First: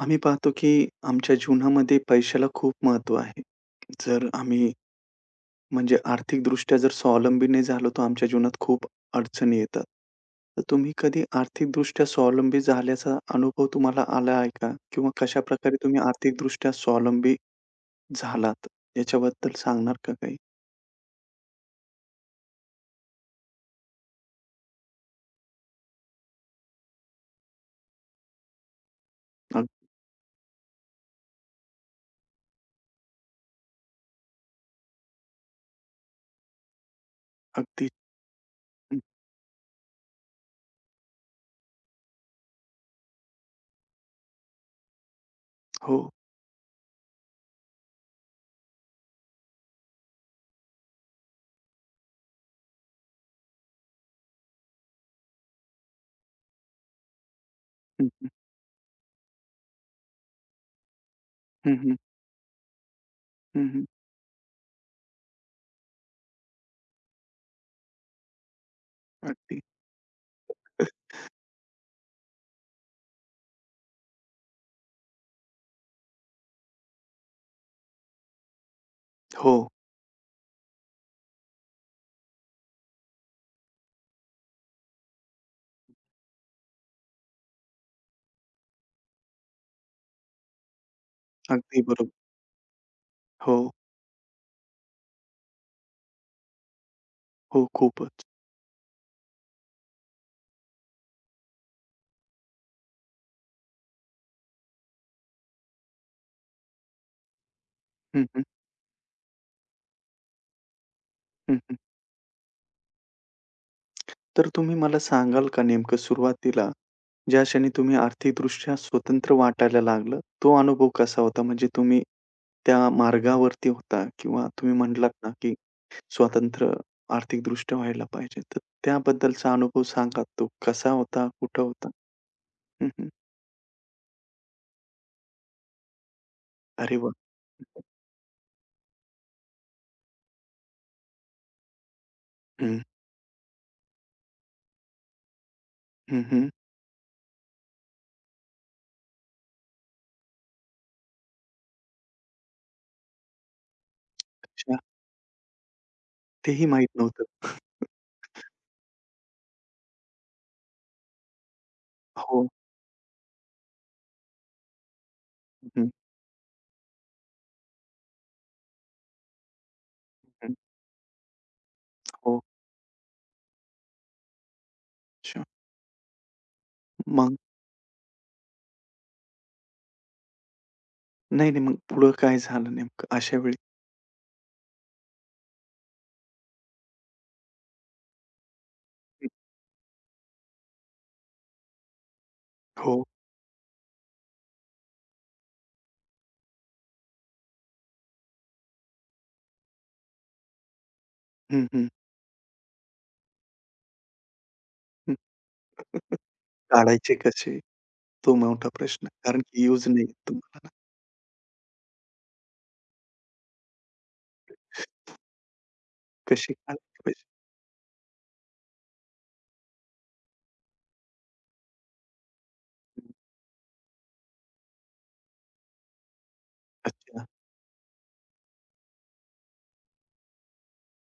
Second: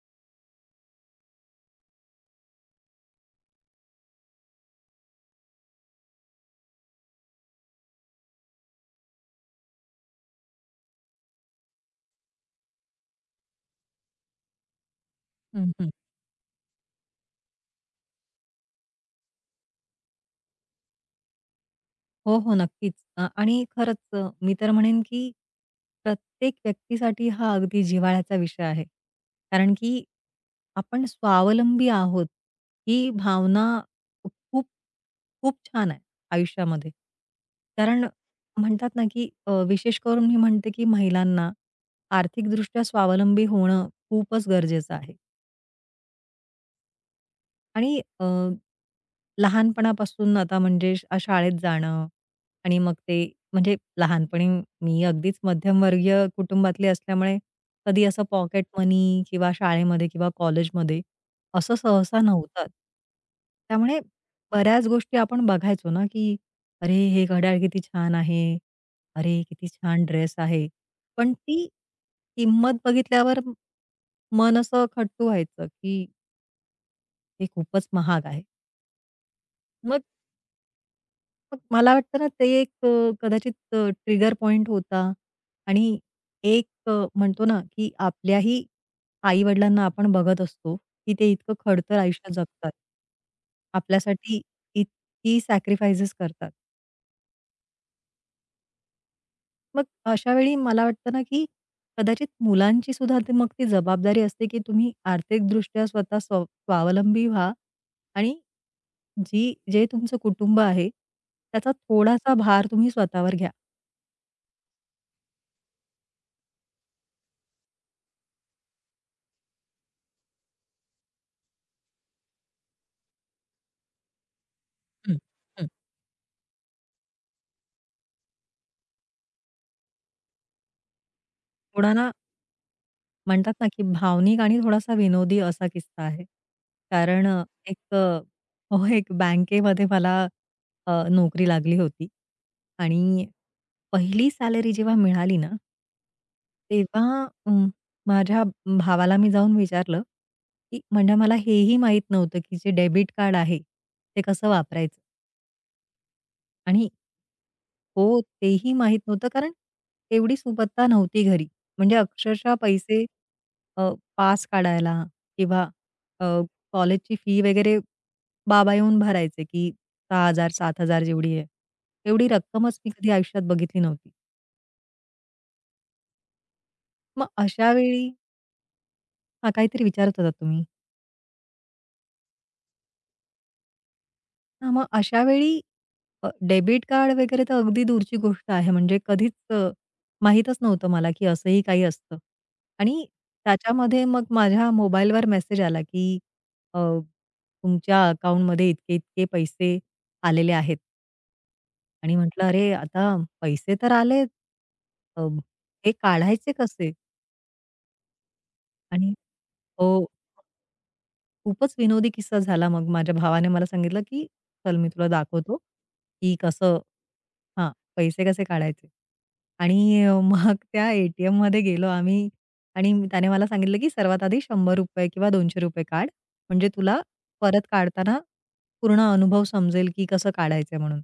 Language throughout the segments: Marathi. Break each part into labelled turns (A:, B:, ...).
A: आम्ही पाहतो की आमच्या जीवनामध्ये पैशाला खूप महत्त्व आहे. जर आम्ही म्हणजे आर्थिकदृष्ट्या जर स्वावलंबी नाही झालो, तर आमच्या जीवनात खूप अडचणी येतात. तर तुम्ही कधी आर्थिकदृष्ट्या स्वावलंबी झाल्याचा अनुभव तुम्हाला आला आहे का? किंवा
B: हं,
A: कशाप्रकारे
B: हं.
A: तुम्ही आर्थिकदृष्ट्या स्वावलंबी झालात याच्याबद्दल सांगणार का काही?
B: हो, हो. नक्कीच. आणि खरंच मी तर म्हणेन, की प्रत्येक व्यक्तीसाठी हा अगदी जिव्हाळ्याचा विषय आहे.
A: अग
B: कारण की आपण स्वावलंबी आहोत, ही भावना खूप, खूप छान आहे आयुष्यामध्ये.
A: अगदी
B: कारण म्हणतात
A: हं,
B: ना, की विशेष करून मी म्हणते, की महिलांना आर्थिकदृष्ट्या स्वावलंबी होणं खूपच गरजेचं आहे.
A: हो.
B: आणि लहानपणापासून आता म्हणजे शाळेत जाणं आणि मग ते म्हणजे लहानपणी मी अगदीच मध्यमवर्गीय कुटुंबातली असल्यामुळे कधी
A: हं,
B: असं
A: हं.
B: पॉकेट मनी किंवा शाळेमध्ये किंवा कॉलेजमध्ये असं
A: हं, हं.
B: सहसा नव्हतं.
A: हं, हं.
B: त्यामुळे बऱ्याच गोष्टी आपण बघायचो ना, की "अरे, हे घड्याळ किती छान आहे. अरे,
A: अगदी.
B: किती छान ड्रेस आहे." पण ती किंमत बघितल्यावर मन असं खट्टू व्हायचं, की "हे खूपच महाग आहे."
A: हो.
B: मग मग मला वाटतं ना ते एक कदाचित ट्रिगर पॉइंट होता आणि एक म्हणतो ना, की आपल्याही आई-वडिलांना आपण बघत असतो, की ते इतकं
A: अगदी
B: खडतर
A: बरोबर.
B: आयुष्य जगतात.
A: हो,
B: आपल्यासाठी इतकी सॅक्रिफाइसेस करतात.
A: हो. खूपच.
B: मग अशा वेळी मला वाटतं ना, की कदाचित मुलांची सुद्धा ते मग ती जबाबदारी असते, की तुम्ही आर्थिकदृष्ट्या स्वतः स्व स्वावलंबी व्हा
A: हं,
B: आणि
A: हं.
B: जे तुमचं कुटुंब आहे,
A: हं,
B: त्याचा
A: हं.
B: थोडासा भार तुम्ही स्वतःवर घ्या.
A: तर तुम्ही मला सांगाल का नेमकं सुरुवातीला, ज्या क्षणी तुम्ही आर्थिकदृष्ट्या स्वतंत्र वाटायला लागलं, तो अनुभव कसा होता? म्हणजे तुम्ही त्या मार्गावरती होता किंवा तुम्ही म्हटलात
B: हं,
A: ना, की
B: हं.
A: स्वतंत्र आर्थिकदृष्ट्या व्हायला पाहिजे. तर त्याबद्दलचा अनुभव सांगा तो कसा होता? कुठं होता?
B: थोडा ना
A: हं, हं.
B: म्हणतात ना, की भावनिक आणि थोडासा विनोदी असा किस्सा आहे.
A: अरे वाह!
B: कारण एक अ, हो, एक बँकेमध्ये मला नोकरी लागली होती
A: हं,
B: आणि पहिली सॅलरी जेव्हा मिळाली ना,
A: हं, हं.
B: तेव्हा माझ्या भावाला मी जाऊन विचारलं, की म्हणजे मला हेही माहीत नव्हतं, की जे डेबिट कार्ड आहे, ते कसं
A: अच्छा.
B: वापरायचं
A: तेही माहीत
B: आणि
A: नव्हतं.
B: हो, तेही माहीत नव्हतं कारण एवढी सुबत्ता नव्हती घरी. म्हणजे
A: हो.
B: अक्षरशः पैसे अ, पास काढायला किंवा
A: हं,
B: अ, कॉलेजची फी वगैरे बाबा येऊन भरायचे, की 6,000
A: हं.
B: 7,000 जेवढी आहे. एवढी
A: हो.
B: रक्कमच मी कधी आयुष्यात बघितली नव्हती.
A: अच्छा.
B: मग
A: मग?
B: अशा वेळी हां, काहीतरी विचारत होतात तुम्ही?
A: नाही, नाही. मग पुढं काय झालं नेमकं अशा वेळी?
B: हां, मग अशा वेळी डेबिट कार्ड वगैरे तर अगदी दूरची गोष्ट आहे. म्हणजे
A: हं.
B: कधीच माहीतच नव्हतं मला, की असंही काही असतं.
A: हो.
B: आणि त्याच्यामध्ये मग माझ्या मोबाईलवर मेसेज आला, की अ, तुमच्या अकाउंटमध्ये इतके-इतके पैसे आलेले आहेत.
A: हं, हं.
B: आणि म्हटलं, "अरे, आता पैसे तर आलेत. अ, हे काढायचे कसे?"
A: काढायचे कसे? तो मोठा प्रश्न.
B: आणि
A: कारण की यूज
B: हो.
A: नाही तुम्हाला ना.
B: खूपच विनोदी किस्सा झाला मग. माझ्या भावाने मला सांगितलं, की "चल मी तुला दाखवतो, की
A: कसे
B: कसं
A: काढायचे पैसे?
B: हां, पैसे कसे काढायचे." आणि मग त्या एटीएममध्ये गेलो आम्ही आणि त्याने मला सांगितलं, की "सर्वात आधी ₹100 किंवा ₹200 काढ, म्हणजे तुला
A: अच्छा.
B: परत काढताना पूर्ण अनुभव समजेल, की कसं काढायचं म्हणून."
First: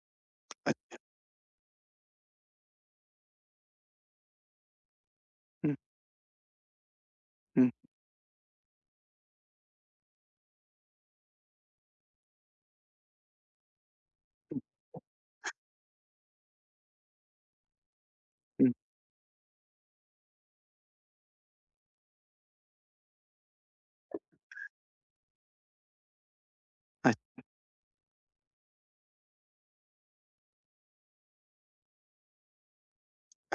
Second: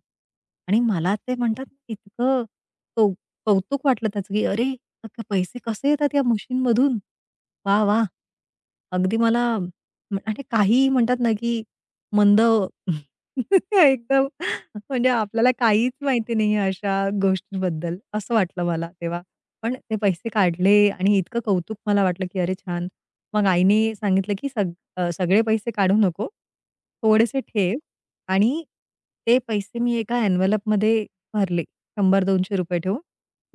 A: अ
B: आणि मला ते म्हणतात ना, इतकं कौ कौतुक वाटलं त्याचं, की "अरे, अख्खे पैसे
A: हं,
B: कसे येतात या मशीनमधून?
A: हं,
B: वाह! वाह!" अगदी मला आणि काहीही म्हणतात ना, की मंद एकदम
A: हं,
B: म्हणजे आपल्याला काहीच माहिती नाहीये अशा गोष्टींबद्दल, असं वाटलं
A: हं.
B: मला तेव्हा. पण ते पैसे काढले आणि इतकं कौतुक मला वाटलं, की अरे छान! मग आईने सांगितलं, की सगळे पैसे काढू नको,
A: अ
B: थोडेसे ठेव आणि ते पैसे मी एका एन्व्हलपमध्ये भरले ₹100-200 ठेवून.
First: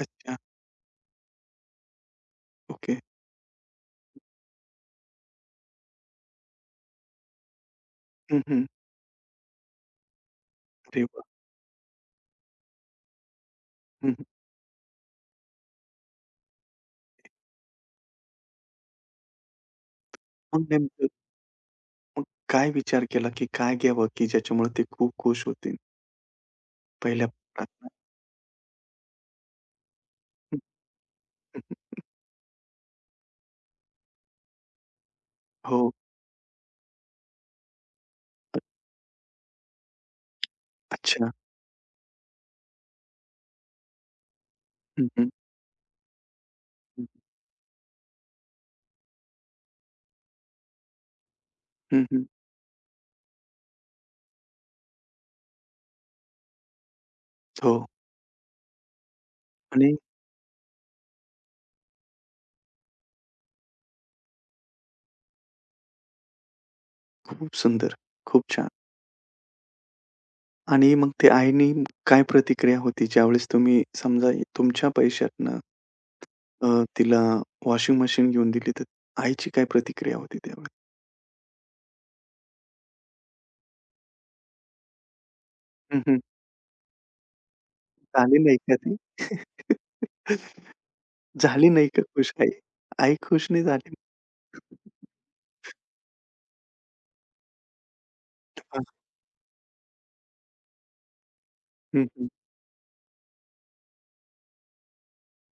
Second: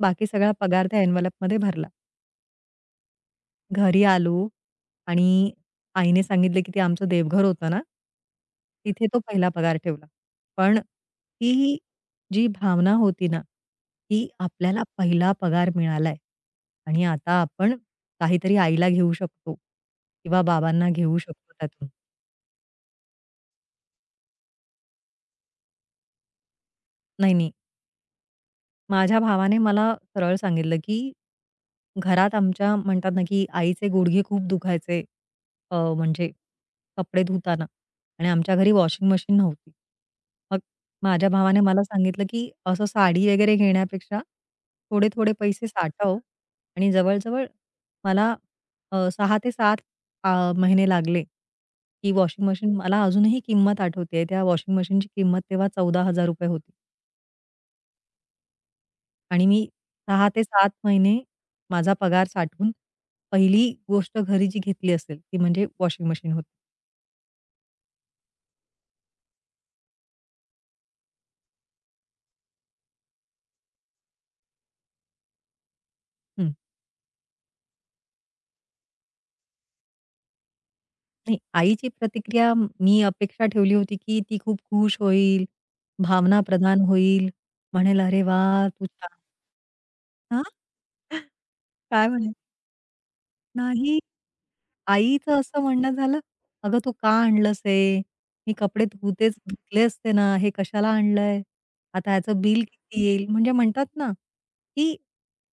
B: बाकी सगळा पगार त्या एन्व्हलपमध्ये भरला.
A: ओके.
B: घरी आलो आणि आईने सांगितलं, की ते आमचं देवघर होतं ना,
A: हं, हं.
B: तिथे तो पहिला पगार ठेवला. पण
A: अरे वाह!
B: ती जी भावना होती ना,
A: हं, हं.
B: की आपल्याला पहिला पगार मिळालाय आणि आता आपण काहीतरी आईला घेऊ शकतो किंवा
A: मग
B: बाबांना
A: नेमकं
B: घेऊ शकतो त्यातून.
A: मग काय विचार केला, की काय घ्यावं, की ज्याच्यामुळे ते खूप खुश होतील? पहिल्या
B: नाही, नाही.
A: प्रयत्नात.
B: माझ्या भावाने मला सरळ
A: हं,
B: सांगितलं, की
A: हं, हं.
B: घरात आमच्या म्हणतात ना, की आईचे गुडघे खूप दुखायचे.
A: हो.
B: म्हणजे कपडे धुताना आणि आमच्या
A: अ
B: घरी वॉशिंग मशीन नव्हती. मग माझ्या
A: अच्छा.
B: भावाने मला सांगितलं, की असं साडी वगैरे घेण्यापेक्षा
A: हं, हं,
B: थोडे-थोडे पैसे साठव आणि
A: हं,
B: जवळ मला 6 ते 7 महिने लागले,
A: हं,
B: की
A: हं.
B: वॉशिंग मशीन मला अजूनही किंमत आठवते. त्या वॉशिंग मशीनची किंमत तेव्हा ₹14,000 होती.
A: हो.
B: आणि मी
A: आणि
B: 6 ते 7 महिने माझा पगार साठवून पहिली गोष्ट घरी जी घेतली असेल, ती म्हणजे वॉशिंग मशीन होती.
A: खूप सुंदर, खूप छान. आणि मग ते आईनी काय प्रतिक्रिया होती ज्यावेळेस तुम्ही समजा तुमच्या पैशातनं
B: हं.
A: अ, तिला वॉशिंग मशीन घेऊन दिली, तर आईची काय प्रतिक्रिया होती त्यावेळी?
B: आणि आईची प्रतिक्रिया मी अपेक्षा ठेवली होती, की ती खूप खुश होईल,
A: हं, हं.
B: भावनाप्रधान होईल, म्हणेल, "अरे
A: झाली नाही
B: वाह!
A: का
B: तू
A: ती?
B: छान" हां?
A: झाली नाही का
B: काय म्हणे?
A: खुश आई? आई खुश नाही झाली.
B: नाही. आईचं असं म्हणणं झालं, "अगं तू का आणलंस हे? मी
A: हां.
B: कपडे धुतेच धुतले असते ना, हे कशाला आणलंय?
A: हं,
B: आता
A: हं.
B: ह्याचं बिल किती येईल?" म्हणजे म्हणतात ना, की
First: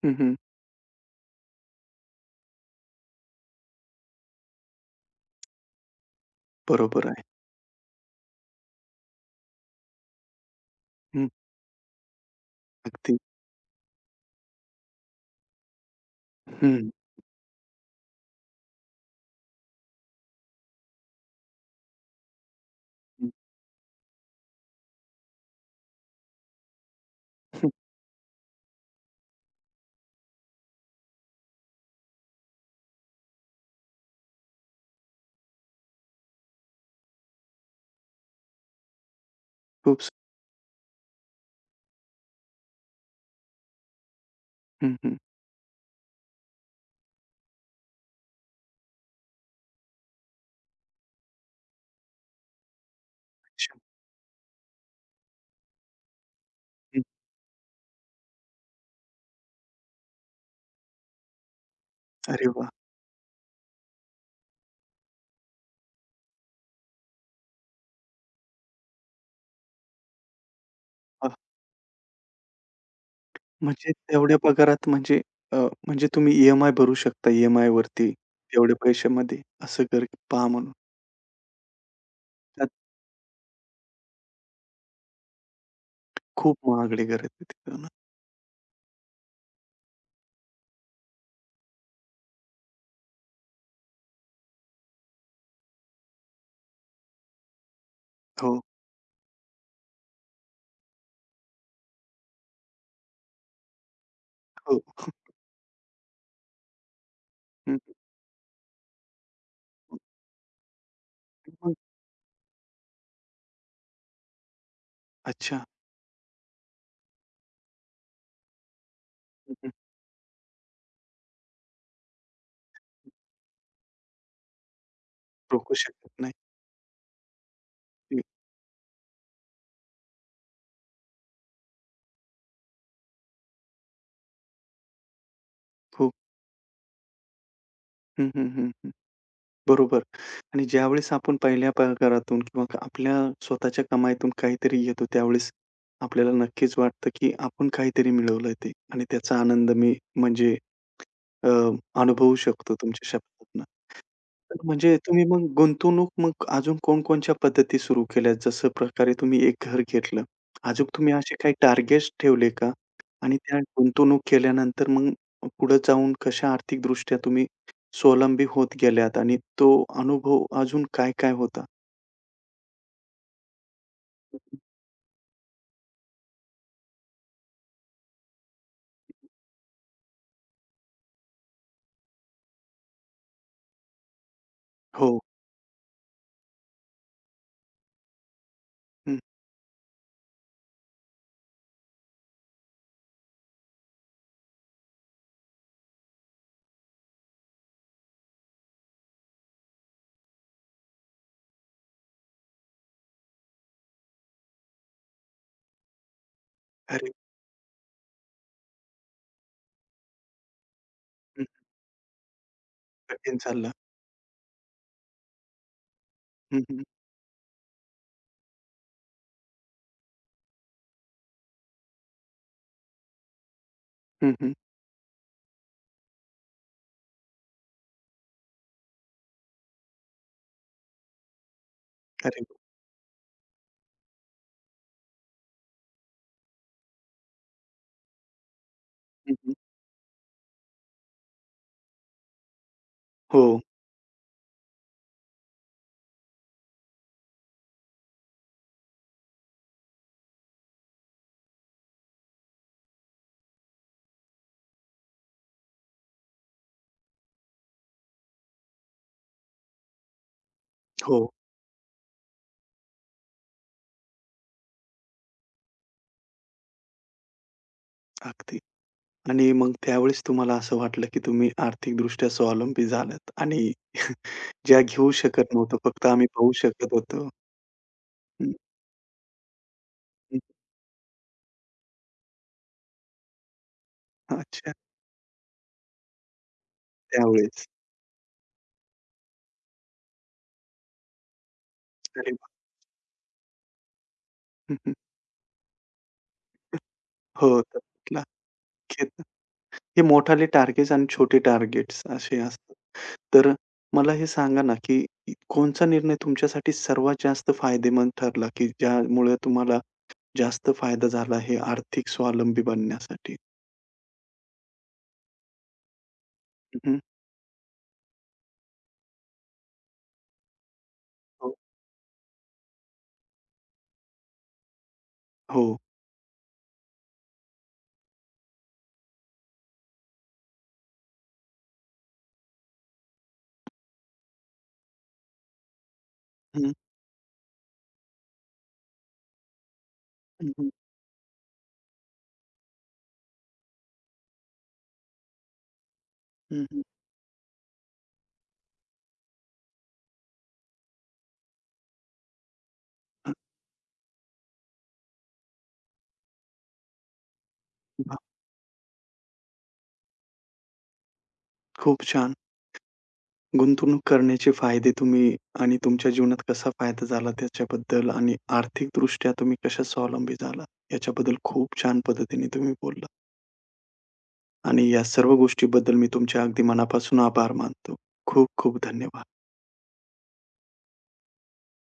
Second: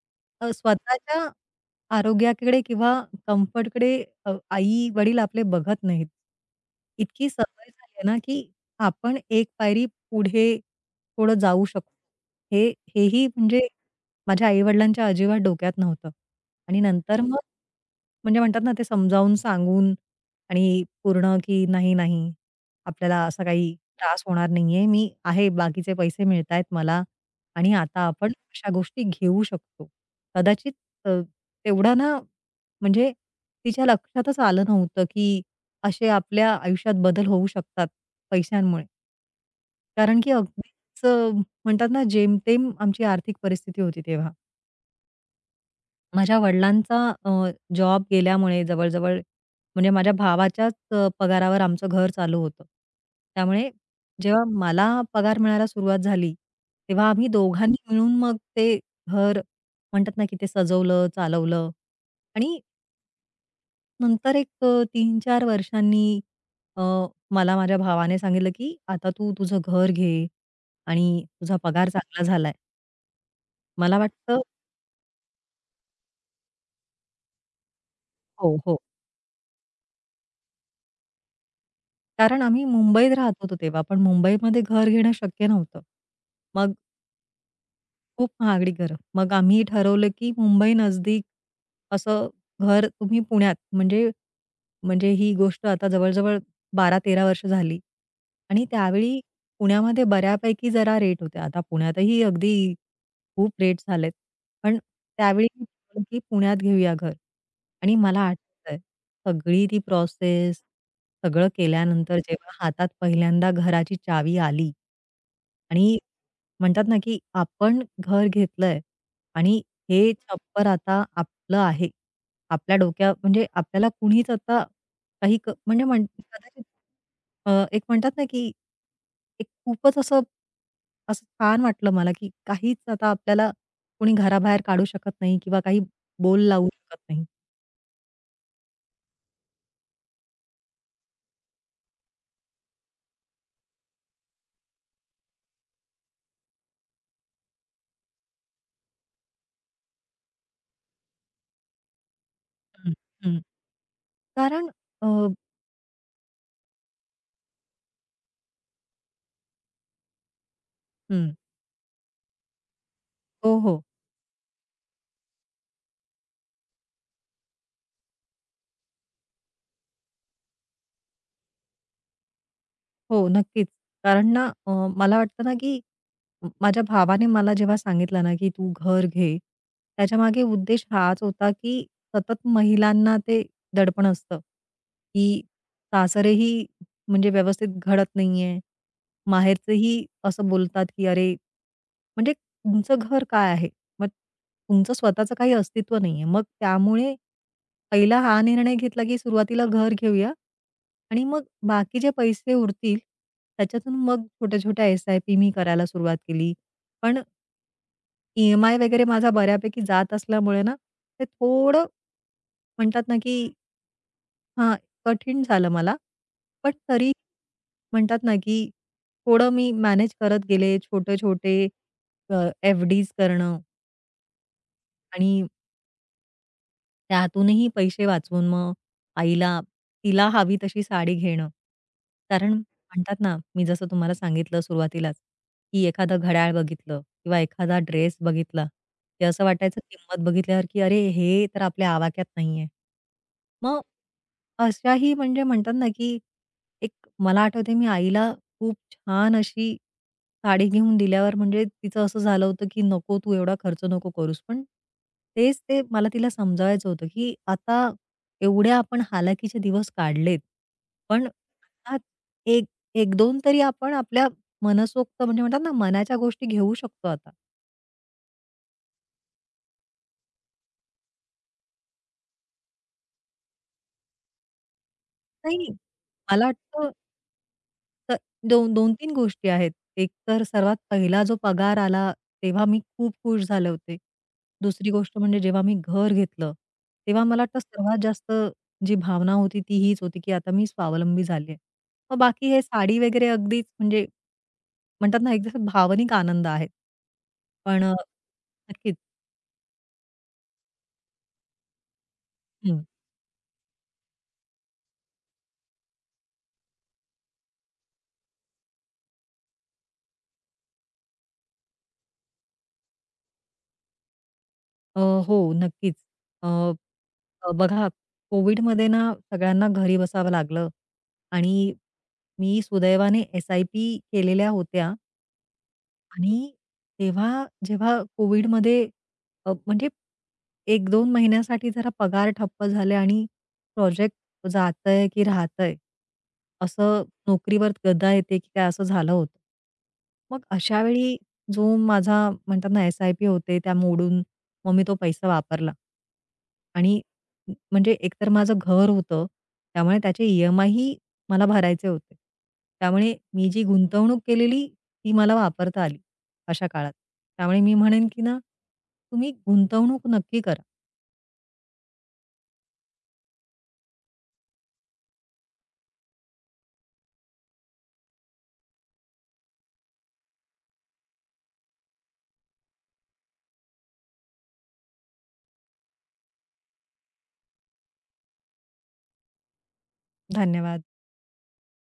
A: हं, हं.
B: स्वतःच्या आरोग्याकडे किंवा कम्फर्टकडे आई-वडील आपले बघत नाहीत.
A: बरोबर आहे.
B: इतकी सवय झाली आहे ना, की आपण एक पायरी पुढे
A: हं.
B: थोडं जाऊ शकतो. हे
A: अगदी.
B: हेही म्हणजे माझ्या आई-वडिलांच्या अजिबात डोक्यात नव्हतं.
A: हं,
B: आणि
A: हं,
B: नंतर मग म्हणजे म्हणतात ना, ते समजावून सांगून आणि पूर्ण की "नाही, नाही, आपल्याला असा काही त्रास होणार नाहीये. मी आहे, बाकीचे पैसे मिळतायत मला
A: हं.
B: आणि आता आपण अशा गोष्टी घेऊ शकतो." कदाचित अ, तेवढं ना म्हणजे तिच्या लक्षातच आलं नव्हतं, की असे आपल्या आयुष्यात बदल होऊ शकतात पैशांमुळे.
A: खूप स
B: कारण की अगदीच म्हणतात ना, जेमतेम आमची आर्थिक परिस्थिती होती तेव्हा.
A: हं, हं.
B: माझ्या वडिलांचा अ, जॉब गेल्यामुळे जवळ-जवळ म्हणजे माझ्या भावाच्याच पगारावर आमचं घर चालू होतं. त्यामुळे
A: अच्छा.
B: जेव्हा मला पगार मिळायला सुरुवात झाली,
A: हं.
B: तेव्हा आम्ही दोघांनी मिळून मग ते घर म्हणतात ना, की ते सजवलं, चालवलं
A: अरे
B: आणि
A: वाह!
B: नंतर एक 3-4 वर्षांनी अ, मला माझ्या भावाने सांगितलं, की "आता तू तुझं घर घे आणि
A: वाह!
B: तुझा पगार चांगला झालाय."
A: म्हणजे
B: मला
A: तेवढ्या
B: वाटतं
A: पगारात म्हणजे अ, म्हणजे तुम्ही ई भरू शकता ई एम
B: हो,
A: तेवढ्या
B: हो.
A: पैशामध्ये असं घर पहा म्हणून.
B: कारण आम्ही
A: त्यात
B: मुंबईत राहत होतो तेव्हा, पण मुंबईमध्ये घर घेणं शक्य नव्हतं.
A: खूप
B: मग
A: महागडे घर आहेत ते तिथं ना.
B: खूप महागडी घरं. मग आम्ही ठरवलं, की मुंबई नजदीक असं घर तुम्ही पुण्यात म्हणजे म्हणजे ही गोष्ट आता जवळ-जवळ 12-13 वर्ष झाली
A: हो,
B: आणि त्यावेळी पुण्यामध्ये बऱ्यापैकी जरा रेट होते. आता पुण्यातही अगदी खूप रेट झालेत. पण
A: हो.
B: त्यावेळी मी ठरवलं, की पुण्यात घेऊया घर
A: हं, हं.
B: आणि मला आठवतंय सगळी ती प्रोसेस सगळं
A: मग
B: केल्यानंतर जेव्हा हातात पहिल्यांदा घराची चावी आली
A: अच्छा.
B: आणि म्हणतात ना, की आपण घर घेतलंय आणि हे छप्पर आता आपलं आहे. आपल्या डोक्या म्हणजे आपल्याला कुणीच आता काही क
A: रोखू
B: म्हणजे म्हण
A: शकत नाही.
B: कदाचित एक म्हणतात
A: हं,
B: ना, की एक खूपच असं, असं छान वाटलं मला, की काहीच आता आपल्याला कोणी घराबाहेर काढू शकत नाही किंवा काही
A: खूप.
B: बोल लावू शकत नाही.
A: हं, हं, हं, हं. बरोबर आणि ज्यावेळेस आपण पहिल्या पगारातून किंवा आपल्या स्वतःच्या कमाईतून काहीतरी येतो, त्यावेळेस आपल्याला नक्कीच वाटतं, की आपण काहीतरी मिळवलंय ते आणि त्याचा आनंद मी म्हणजे अ, अनुभवू शकतो
B: हं,
A: तुमच्या
B: हं.
A: शब्दातनं.
B: कारण
A: म्हणजे
B: अ,
A: तुम्ही मग गुंतवणूक मग अजून कोणकोणत्या पद्धती सुरू केल्या? जसं प्रकारे तुम्ही एक घर घेतलं. अजून तुम्ही
B: हं.
A: असे काही टार्गेट्स ठेवले का? आणि
B: हो,
A: त्या
B: हो.
A: गुंतवणूक केल्यानंतर मग पुढे जाऊन कशा आर्थिकदृष्ट्या तुम्ही स्वावलंबी होत गेल्यात आणि तो अनुभव अजून काय-काय होता?
B: हो, नक्कीच. कारण ना, मला वाटतं ना, की माझ्या भावाने मला जेव्हा सांगितलं ना, की "तू घर घे." त्याच्या मागे उद्देश हाच होता, की सतत महिलांना ते दडपण असतं,
A: हो.
B: की सासरेही म्हणजे व्यवस्थित घडत नाहीये.
A: हं.
B: माहेरचेही असं बोलतात, की "अरे, म्हणजे तुमचं घर काय आहे?" मग तुमचं स्वतःचं काही अस्तित्व नाहीये. मग त्यामुळे पहिला हा निर्णय घेतला, की सुरुवातीला घर घेऊया आणि मग बाकी जे पैसे उरतील त्याच्यातून मग छोट्या-छोट्या एस-आय-पी मी करायला सुरुवात केली.
A: अरे!
B: पण ई-एम-आय वगैरे माझा बऱ्यापैकी जात असल्यामुळे ना, ते
A: हं.
B: थोडं म्हणतात ना, की
A: कठीण चाललं.
B: हां, कठीण झालं मला.
A: हं,
B: पण
A: हं.
B: तरी म्हणतात ना, की थोडं मी मॅनेज करत गेले छोटे-छोटे एफ-डीज करणं
A: हं, हं.
B: आणि त्यातूनही पैसे वाचवून मग आईला तिला हवी तशी साडी घेणं.
A: अरे!
B: कारण म्हणतात ना, मी जसं तुम्हाला सांगितलं सुरुवातीलाच, की एखादं घड्याळ बघितलं किंवा एखादा ड्रेस बघितला, की
A: हं,
B: असं
A: हं.
B: वाटायचं किंमत बघितल्यावर, की "अरे, हे तर आपल्या आवाक्यात नाहीये."
A: हो,
B: मग अशाही म्हणजे म्हणतात ना, की एक मला आठवतंय मी आईला खूप छान अशी साडी घेऊन दिल्यावर म्हणजे तिचं असं झालं होतं, की "नको तू एवढा खर्च नको करूस." पण तेच ते मला तिला समजावायचं होतं, की आता एवढ्या आपण हालाकीचे दिवस काढलेत,
A: हो.
B: पण त्यात एक 1-2 तरी आपण आपल्या मनसोक्त म्हणजे म्हणतात ना, मनाच्या गोष्टी घेऊ शकतो आता.
A: अगदी. आणि मग त्यावेळेस तुम्हाला असं वाटलं, की तुम्ही आर्थिकदृष्ट्या स्वावलंबी झालात आणि ज्या घेऊ शकत
B: नाही.
A: नव्हतो. फक्त आम्ही
B: मला
A: पाहू शकत
B: वाटतं
A: होतो.
B: तर
A: हं,
B: दोन 2-3 गोष्टी आहेत. एक
A: हं.
B: तर सर्वात पहिला जो पगार आला, तेव्हा मी खूप खुश झाले होते.
A: अच्छा.
B: दुसरी गोष्ट म्हणजे जेव्हा मी घर घेतलं, तेव्हा मला वाटतं
A: त्यावेळेस.
B: सर्वात जास्त जी भावना होती ती हीच होती, की आता मी स्वावलंबी झाली आहे. मग
A: अरे वाह!
B: बाकी हे साडी वगैरे अगदीच म्हणजे
A: हं, हं.
B: म्हणतात ना, एक जसं भावनिक आनंद आहे.
A: हो,
B: पण
A: त्यातला
B: नक्कीच.
A: खेळता. हे मोठाले टार्गेट्स आणि छोटे टार्गेट्स असे असतात. तर मला हे सांगा ना, की कोणचा निर्णय तुमच्यासाठी सर्वात जास्त फायदेमंद ठरला, की ज्यामुळे तुम्हाला जास्त फायदा झाला हे आर्थिक स्वावलंबी बनण्यासाठी?
B: अ, हो, नक्कीच. अ,
A: हं, हं.
B: अ, बघा कोविडमध्ये ना सगळ्यांना घरी बसावं लागलं
A: हो.
B: आणि मी सुदैवाने एस-आय-पी केलेल्या होत्या.
A: हो.
B: आणि तेव्हा जेव्हा कोविडमध्ये म्हणजे 1-2 महिन्यासाठी जरा पगार ठप्प झाले आणि प्रोजेक्ट जातंय की राहतंय,
A: हं,
B: असं नोकरीवर गदा येते की काय असं झालं होतं. मग
A: हं, हं.
B: अशा वेळी जो माझा म्हणतात ना, एस-आय-पी होते त्या मोडून मग मी तो पैसा वापरला.
A: हं, हं.
B: आणि म्हणजे एकतर माझं घर होतं, त्यामुळे त्याचे ई-एम-आयही मला भरायचे होते. त्यामुळे
A: अरे
B: मी जी गुंतवणूक केलेली ती मला वापरता आली. अशा काळात. त्यामुळे मी म्हणेन
A: वाह!
B: की ना, तुम्ही गुंतवणूक नक्की करा.
A: खूप छान. गुंतवणूक करण्याचे फायदे तुम्ही आणि तुमच्या जीवनात कसा फायदा झाला त्याच्याबद्दल आणि आर्थिकदृष्ट्या तुम्ही कशा स्वावलंबी झालात, याच्याबद्दल खूप छान पद्धतीने तुम्ही बोललात आणि या सर्व गोष्टीबद्दल मी तुमचे अगदी मनापासून आभार मानतो. खूप खूप धन्यवाद.
B: धन्यवाद.